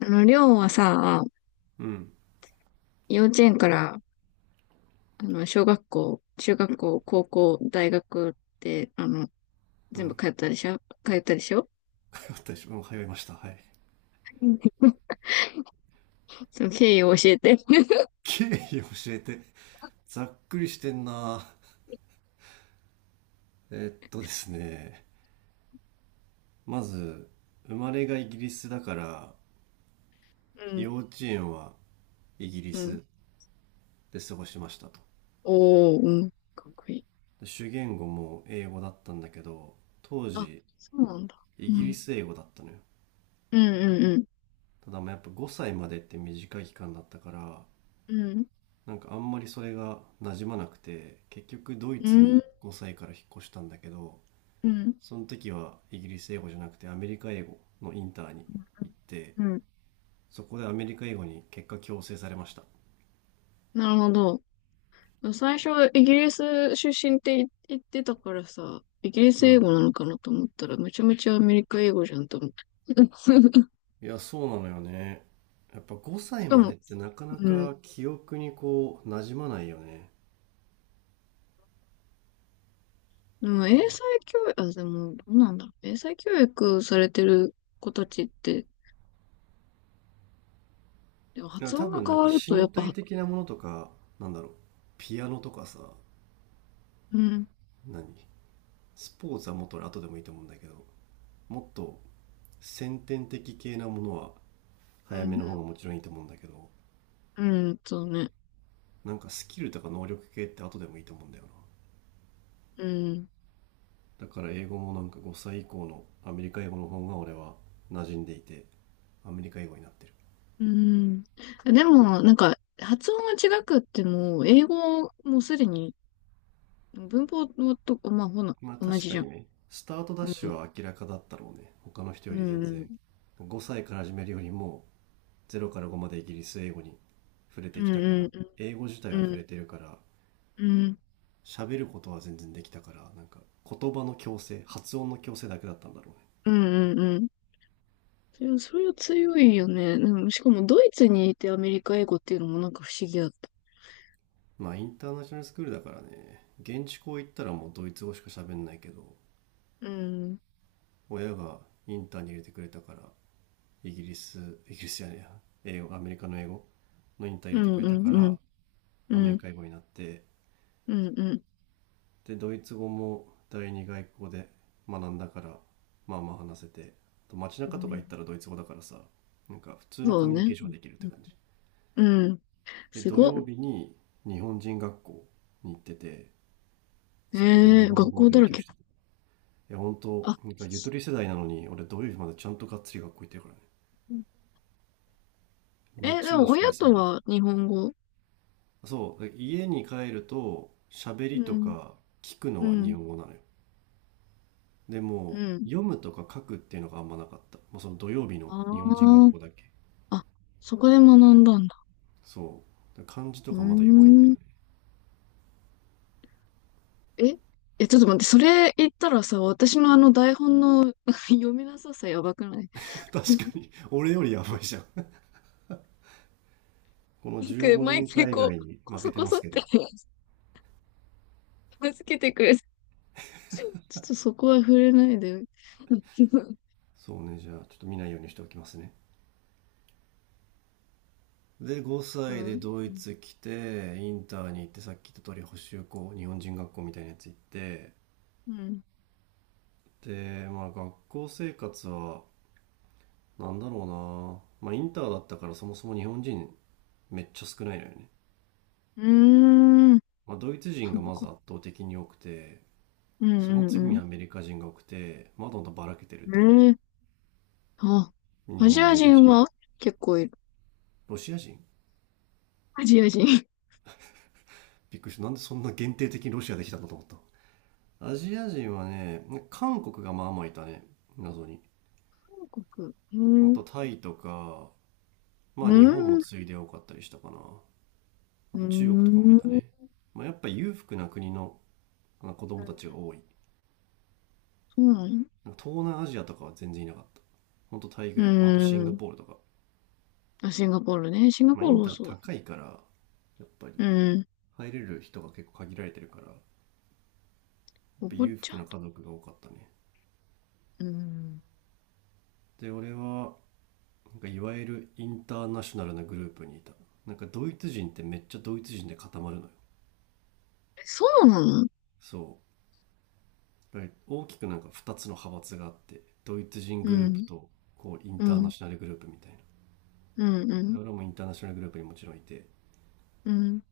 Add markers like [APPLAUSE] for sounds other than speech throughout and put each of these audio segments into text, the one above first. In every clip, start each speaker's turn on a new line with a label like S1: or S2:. S1: りょうはさ、
S2: うん。
S1: 幼稚園から、小学校、中学校、高校、大学って、
S2: う
S1: 全
S2: ん。
S1: 部通ったでしょ？
S2: 私も通いました。はい。
S1: その経緯を教えて。
S2: 経緯教えて。ざっくりしてんな。えっとですね。まず、生まれがイギリスだから、
S1: うん、
S2: 幼稚園はイギリ
S1: うん。
S2: スで過ごしましたと。
S1: おー、うん。かっこいい。
S2: で主言語も英語だったんだけど、当
S1: あ、
S2: 時、
S1: そうなんだ。
S2: イ
S1: う
S2: ギリ
S1: ん。
S2: ス英語だったのよ。
S1: うん、うん、
S2: ただまあやっぱ5歳までって短い期間だったから、
S1: うん。
S2: なんかあんまりそれが馴染まなくて、結局ドイ
S1: う
S2: ツ
S1: ん、
S2: に5歳から引っ越したんだけど、
S1: うん、うん。
S2: その時はイギリス英語じゃなくてアメリカ英語のインターに行って、
S1: うん。
S2: そこでアメリカ英語に結果強制されました。
S1: なるほど。最初、イギリス出身って言ってたからさ、イギリス
S2: う
S1: 英
S2: ん、
S1: 語なのかなと思ったら、めちゃめちゃアメリカ英語じゃんと思って。[LAUGHS]
S2: いやそうなのよね。やっぱ5
S1: し
S2: 歳
S1: か
S2: まで
S1: も、
S2: ってなかな
S1: うん。
S2: か記憶にこう馴染まないよね。
S1: でも英才教育、あ、でも、どうなんだろう。英才教育されてる子たちって、でも
S2: いや
S1: 発
S2: 多
S1: 音が
S2: 分な
S1: 変
S2: ん
S1: わ
S2: か
S1: ると、やっ
S2: 身
S1: ぱ、
S2: 体的なものとか、なんだろう、ピアノとかさ、
S1: うん、
S2: 何スポーツはもっと俺後でもいいと思うんだけど、もっと先天的系なものは
S1: う
S2: 早めの方が
S1: ん、
S2: もちろんいいと思うんだけど、
S1: うん、うん、そうね。
S2: なんかスキルとか能力系って後でもいいと思うんだよな。
S1: うん、
S2: だから英語もなんか5歳以降のアメリカ英語の方が俺は馴染んでいて、アメリカ英語になってる。
S1: うん。でも、なんか、発音が違くっても、英語もすでに、文法のと、まあ、ほな、
S2: まあ
S1: 同
S2: 確
S1: じ
S2: か
S1: じゃ
S2: に
S1: ん。
S2: ね、スタートダッ
S1: う
S2: シュ
S1: ん、
S2: は明らかだったろうね、他の人
S1: う
S2: より全
S1: ん、
S2: 然。5歳から始めるよりも0から5までイギリス英語に触れ
S1: う
S2: て
S1: ん、
S2: きたから、
S1: うん、
S2: 英語自体
S1: う
S2: は
S1: ん、う
S2: 触れ
S1: ん、
S2: てるから、
S1: うん、
S2: 喋ることは全然できたから、なんか言葉の矯正発音の矯正だけだったんだろうね。
S1: うん、うん、うん、それそれは強いよね。うん、しかも、ドイツにいてアメリカ英語っていうのもなんか不思議だった。
S2: まあインターナショナルスクールだからね、現地校行ったらもうドイツ語しか喋んないけど、
S1: うん。
S2: 親がインターに入れてくれたから、イギリスイギリスじゃねえや英語アメリカの英語のインター入
S1: う
S2: れてく
S1: ん
S2: れ
S1: う
S2: たか
S1: んうん。
S2: ら、
S1: う
S2: アメリ
S1: ん
S2: カ英語になって、
S1: うんうん。
S2: でドイツ語も第二外国語で学んだから、まあまあ話せて、あと街
S1: す
S2: 中
S1: ご
S2: と
S1: い
S2: か行った
S1: な。
S2: らドイツ語だからさ、なんか普通の
S1: そ
S2: コ
S1: う
S2: ミュニケ
S1: ね。
S2: ーションができるって感じ。
S1: うん。うん、
S2: で
S1: す
S2: 土
S1: ごっ。
S2: 曜日に日本人学校に行ってて、そこで
S1: え
S2: 日
S1: ー、
S2: 本
S1: 学
S2: 語を
S1: 校だ
S2: 勉
S1: ら
S2: 強し
S1: け。
S2: てた。や本当
S1: あ、
S2: なんかゆとり世代なのに俺土曜日までちゃんとがっつり学校行ってるからね。
S1: うん、え、で
S2: 日
S1: も
S2: 曜しか
S1: 親
S2: 休
S1: と
S2: みない。
S1: は日本語。
S2: そう、家に帰ると喋
S1: う
S2: りと
S1: ん、
S2: か聞くの
S1: う
S2: は日
S1: ん、
S2: 本語なのよ。で
S1: う
S2: も
S1: ん。
S2: う読むとか書くっていうのがあんまなかった、まあ、その土曜日の日本人学
S1: あ
S2: 校だけ。
S1: あ、あ、そこで学んだんだ。
S2: そうだから漢字と
S1: う
S2: かまだ弱いんだ
S1: ー
S2: よ
S1: ん。
S2: ね。
S1: え、え、ちょっと待って、それ言ったらさ、私のあの台本の [LAUGHS] 読みなささやばくない？
S2: [LAUGHS] 確かに俺よりやばいじゃん。 [LAUGHS] この
S1: なんか
S2: 15
S1: 毎
S2: 年
S1: 回
S2: 海
S1: こ
S2: 外
S1: う、
S2: に
S1: こ
S2: 負け
S1: そ
S2: て
S1: こ
S2: ま
S1: そ
S2: す
S1: っ
S2: けど。
S1: て [LAUGHS] 片けてくれる。ちょっとそこは触れないで。[LAUGHS]
S2: そうね、じゃあちょっと見ないようにしておきますね。で
S1: そ
S2: 5歳で
S1: う。
S2: ド
S1: う
S2: イ
S1: ん。
S2: ツ来てインターに行って、さっき言った通り補習校日本人学校みたいなやつ行って、
S1: うん、
S2: でまあ学校生活は、なんだろうな、まあインターだったからそもそも日本人めっちゃ少ないのよね。
S1: うーん。
S2: まあドイツ人
S1: そっ
S2: がまず
S1: か。
S2: 圧倒的に多くて、
S1: う
S2: その
S1: ん
S2: 次
S1: う
S2: に
S1: ん
S2: アメリカ人が多くて、まだまだばらけてるって感じ。
S1: うん。ええ、あ、
S2: 日
S1: アジ
S2: 本
S1: ア
S2: もいる
S1: 人
S2: し、
S1: は結構いる。
S2: ロシア人
S1: アジア人。
S2: びっくりした。なんでそんな限定的にロシアできたんだと思った。アジア人はね、韓国がまあまあいたね。謎に。
S1: 韓国。う
S2: あと
S1: ん。
S2: タイとか、ま
S1: う
S2: あ日本も
S1: ん。
S2: 次いで多かったりしたかな。あ
S1: う
S2: と中国とかもい
S1: ん。
S2: たね。まあやっぱ裕福な国の、あの子供たちが多い。
S1: そうなの？
S2: まあ東南アジアとかは全然いなかった。ほんとタイ
S1: う
S2: ぐらい。まあ、あとシンガ
S1: ん。
S2: ポールとか。
S1: あ、シンガポールね。シンガ
S2: まあ、
S1: ポー
S2: イ
S1: ル
S2: ン
S1: も
S2: ター
S1: そうだ。
S2: 高いから、やっぱり
S1: うん。
S2: 入れる人が結構限られてるから、やっ
S1: お
S2: ぱ
S1: 坊
S2: 裕
S1: ち
S2: 福
S1: ゃ
S2: な
S1: んと。
S2: 家族が多かったね。
S1: うん。
S2: で、俺は、なんかいわゆるインターナショナルなグループにいた。なんかドイツ人ってめっちゃドイツ人で固まるのよ。
S1: え、そうなの？
S2: そう。だから大きくなんか2つの派閥があって、ドイツ人
S1: う
S2: グループ
S1: ん。
S2: と、こう、イン
S1: う
S2: ターナ
S1: ん。
S2: ショナルグループみたいな。
S1: うん。う
S2: で
S1: ん。
S2: 俺もインターナショナルグループにもちろんいて、
S1: うん。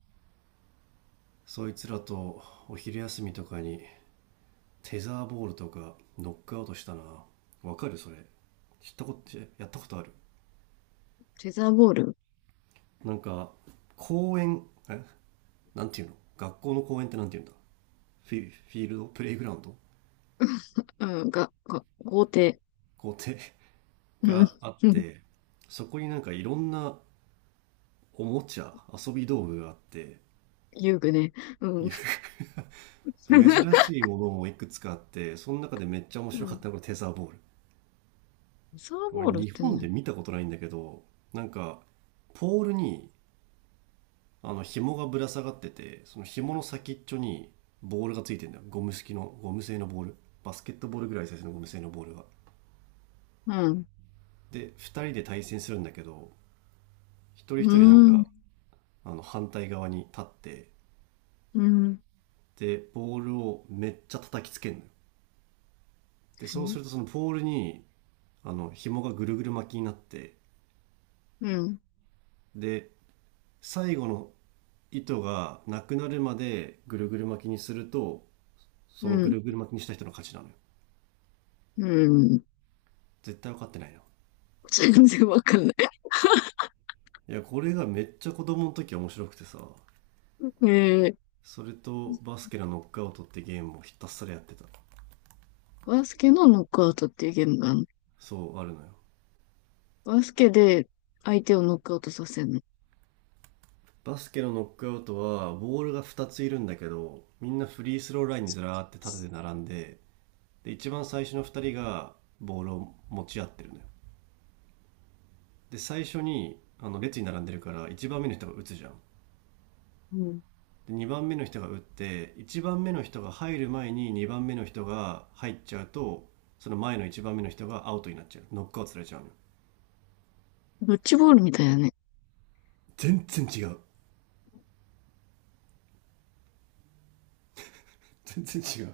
S2: そいつらとお昼休みとかにテザーボールとかノックアウトしたな。わかるそれ？知ったことやったことある？
S1: テザーボール。
S2: なんか公園、なんていうの、学校の公園ってなんていうんだ、フィールドプレイグラウンド、
S1: うん。が、が、豪邸。
S2: 校庭
S1: うん。
S2: があっ
S1: うん、
S2: て、そこになんかいろんなおもちゃ遊び道具があって。
S1: 遊具ね。うん。
S2: いや、で珍
S1: [LAUGHS]
S2: しいものもいくつかあって、その中でめっちゃ面
S1: う
S2: 白かっ
S1: ん、
S2: たのがテザーボール。
S1: サーボ
S2: 俺
S1: ールっ
S2: 日
S1: て
S2: 本
S1: ね、
S2: で見たことないんだけど、なんかポールに、あの紐がぶら下がってて、その紐の先っちょにボールがついてるんだよ。ゴム製のボール、バスケットボールぐらいサイズのゴム製のボールが、
S1: うん、
S2: で2人で対戦するんだけど、一人
S1: う
S2: 一人なん
S1: ー
S2: か、
S1: ん、
S2: あの反対側に立って、
S1: うん、
S2: でボールをめっちゃ叩きつけるのよ。で
S1: う
S2: そう
S1: ん、
S2: するとそのボールに、あの紐がぐるぐる巻きになって、で最後の糸がなくなるまでぐるぐる巻きにすると、そ
S1: う
S2: のぐ
S1: ん、
S2: るぐる巻きにした人の勝ちなのよ。
S1: うん。
S2: 絶対分かってないな。
S1: 全然わかんない。
S2: いやこれがめっちゃ子供の時面白くてさ、
S1: [LAUGHS] えー、
S2: それとバスケのノックアウトってゲームをひたすらやってた。
S1: バスケのノックアウトっていうゲームがあるの？
S2: そうあるのよ。
S1: バスケで相手をノックアウトさせるの？
S2: バスケのノックアウトはボールが2ついるんだけど、みんなフリースローラインにずらーって立てて並んで、で一番最初の2人がボールを持ち合ってるのよ。で最初にあの列に並んでるから1番目の人が打つじゃん。
S1: うん。
S2: で2番目の人が打って、1番目の人が入る前に2番目の人が入っちゃうと、その前の1番目の人がアウトになっちゃう、ノックアウトされちゃうのよ。
S1: ドッジボールみたいだね。
S2: 全然違う、全然違う。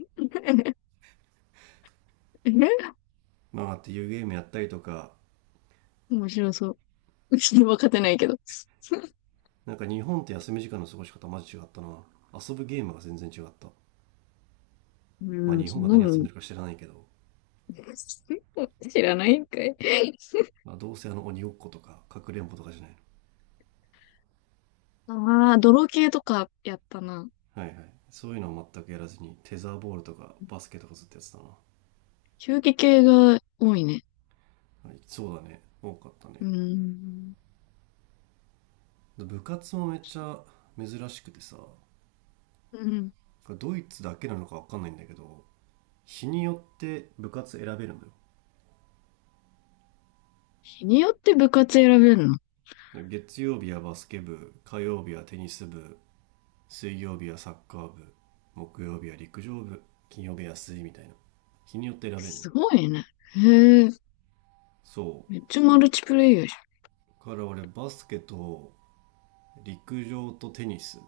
S1: [LAUGHS] え、
S2: なあっていうゲームやったりとか。
S1: 面白そう。うちに分かってないけど。
S2: なんか日本って休み時間の過ごし方マジ違ったな。遊ぶゲームが全然違った。
S1: う
S2: まあ
S1: ん、
S2: 日
S1: そ
S2: 本
S1: ん
S2: が
S1: な
S2: 何遊ん
S1: の、
S2: でるか知らないけど、
S1: [LAUGHS] 知らないんかい。
S2: まあ、どうせあの鬼ごっことかかくれんぼとかじゃない
S1: ああ、泥系とかやったな。
S2: の？はいはい、そういうのは全くやらずにテザーボールとかバスケとかずっとやってたな。は
S1: 球技系が多いね。
S2: い、そうだね多かった
S1: う
S2: ね。
S1: ん。
S2: 部活もめっちゃ珍しくてさ、こ
S1: うん、
S2: れドイツだけなのか分かんないんだけど、日によって部活選べるのよ。
S1: 日によって部活選べるの？
S2: 月曜日はバスケ部、火曜日はテニス部、水曜日はサッカー部、木曜日は陸上部、金曜日は水みたいな、日によって選べんの。
S1: すごいね。へえ。
S2: そ
S1: めっちゃマルチプレイヤーじ
S2: うから俺バスケと陸上とテニス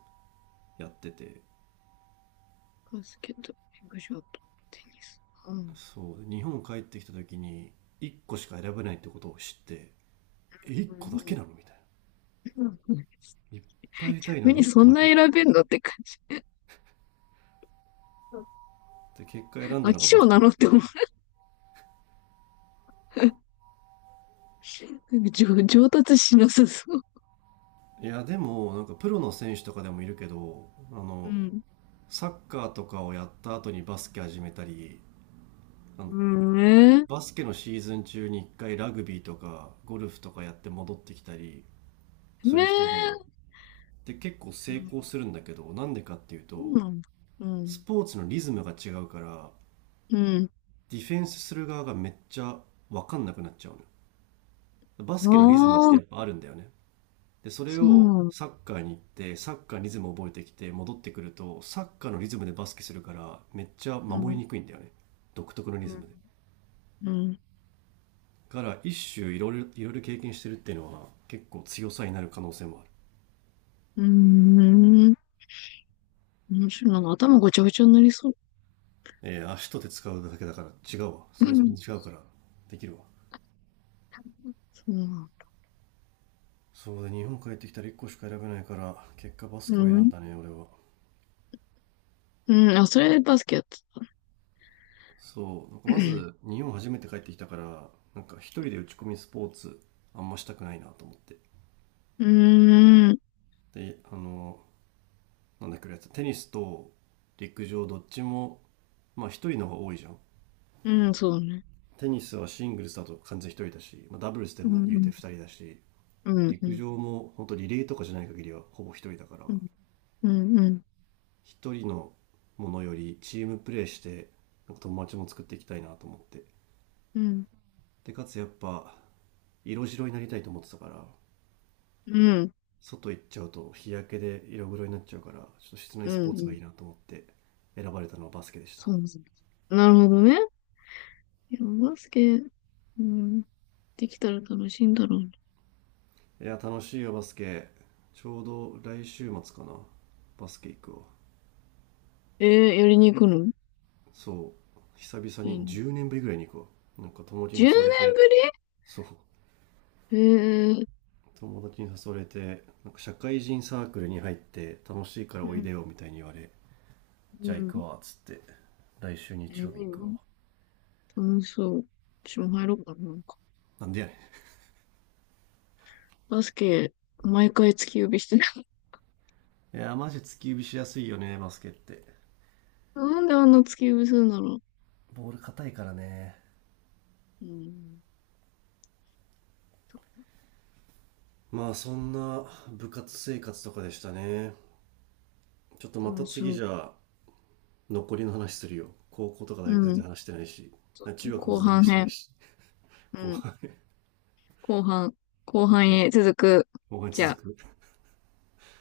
S2: やってて、
S1: ゃん。バスケット、フィグショット、テニス。う
S2: そう日本帰ってきた時に1個しか選べないってことを知って、え、1個だけ
S1: ん。
S2: なの、みたい
S1: [LAUGHS]
S2: な。いっぱい入れたいの
S1: に
S2: に1
S1: そ
S2: 個
S1: ん
S2: だ
S1: な
S2: け、
S1: 選べんのって感
S2: で結果
S1: じ。
S2: 選んだ
S1: 飽
S2: の
S1: き
S2: がバ
S1: 性
S2: ス
S1: な
S2: ケだ
S1: の
S2: っ
S1: っ
S2: た
S1: て思う。
S2: ね。
S1: [LAUGHS] なんか上達しなさそう。
S2: いやでもなんかプロの選手とかでもいるけど、あ
S1: う
S2: の
S1: ん。
S2: サッカーとかをやった後にバスケ始めたり、あ
S1: う
S2: の
S1: ん、ね、
S2: バスケのシーズン中に一回ラグビーとかゴルフとかやって戻ってきたりす
S1: ね
S2: る人いるんだよ。
S1: え。
S2: で、結構成功
S1: そ
S2: するんだけど、なんでかっていう
S1: う
S2: と、
S1: なんだ。う
S2: ス
S1: ん。
S2: ポーツのリズムが違うから、
S1: うん。
S2: ディフェンスする側がめっちゃわかんなくなっちゃうのよ。バス
S1: あ
S2: ケのリズムって
S1: あ、
S2: やっぱあるんだよね。で、それ
S1: そ
S2: を
S1: う
S2: サッカーに行って、サッカーのリズムを覚えてきて戻ってくると、サッカーのリズムでバスケするから、めっちゃ
S1: なん
S2: 守
S1: だ。
S2: りにくいんだよね。独特のリ
S1: う
S2: ズ
S1: ん。
S2: ムで。
S1: うん。
S2: から一種いろいろいろいろ経験してるっていうのは結構強さになる可能性もある。
S1: うん。うん。面白いな。頭ごちゃごちゃになりそう。
S2: えー、足と手使うだけだから違うわ。
S1: う
S2: そもそも
S1: ん。
S2: 違うからできるわ。
S1: そうなんだ。
S2: そうで日本帰ってきたら1個しか選べないから結果バス
S1: う
S2: ケを選ん
S1: ん。
S2: だね俺は。
S1: うん。あ、それでバスケやってた。
S2: そう。なんか
S1: う
S2: ま
S1: ん。
S2: ず日本初めて帰ってきたから、なんか一人で打ち込みスポーツあんましたくないなと思って。
S1: うーん。
S2: で、あの、なんだっけ、やつ、テニスと陸上どっちも、まあ一人の方が多いじゃん。
S1: うん、そうね。
S2: テニスはシングルスだと完全一人だし、まあ、ダブルスで
S1: う
S2: も言うて
S1: ん、
S2: 二人だし、
S1: うん、う
S2: 陸
S1: ん、
S2: 上も本当リレーとかじゃない限りはほぼ一人だから、
S1: うん、うん、うん、
S2: 一人のものよりチームプレーしてなんか友達も作っていきたいなと思って、
S1: うん、
S2: でかつやっぱ色白になりたいと思ってたから、
S1: うん、うん、
S2: 外行っちゃうと日焼けで色黒になっちゃうから、ちょっと室内
S1: う
S2: スポー
S1: ん、う
S2: ツが
S1: ん、
S2: いいなと思って、選ばれたのはバスケでした。
S1: そうですね。なるほどね。いや、バスケ、うん、できたら楽しいんだろうな。
S2: いや楽しいよバスケ。ちょうど来週末かな、バスケ行くわ。
S1: えー、やりに行くの？
S2: そう久々
S1: いい
S2: に
S1: の？
S2: 10年ぶりぐらいに行くわ。なんか友達に
S1: 10
S2: 誘われ
S1: 年ぶ
S2: て、そう
S1: り？えー、
S2: 友達に誘われてなんか社会人サークルに入って楽しいから
S1: う
S2: おい
S1: ん、
S2: でよみたいに言われ、
S1: う
S2: じゃあ行く
S1: ん。
S2: わっつって来週
S1: え
S2: 日
S1: ー、
S2: 曜
S1: い
S2: 日
S1: い
S2: 行くわ。
S1: の？楽しそう。私も入ろうかな、なんか。
S2: なんでやね
S1: バスケ、毎回突き指してない？
S2: ん。いやマジ突き指しやすいよねバスケって。
S1: [LAUGHS] なんであんな突き指するんだろ
S2: ボール硬いからね。
S1: う。うん、
S2: まあそんな部活生活とかでしたね。ちょっとまた
S1: 楽し
S2: 次
S1: み。
S2: じゃあ残りの話するよ。高校とか大学
S1: う
S2: 全
S1: ん。
S2: 然話してないし、
S1: そうね、
S2: 中学も
S1: 後
S2: 全然話
S1: 半
S2: してない
S1: 編。
S2: し、
S1: う
S2: 後
S1: ん。
S2: 半。
S1: 後半、後半へ続
S2: OK、
S1: く。
S2: 後半
S1: じ
S2: 続
S1: ゃあ。
S2: く。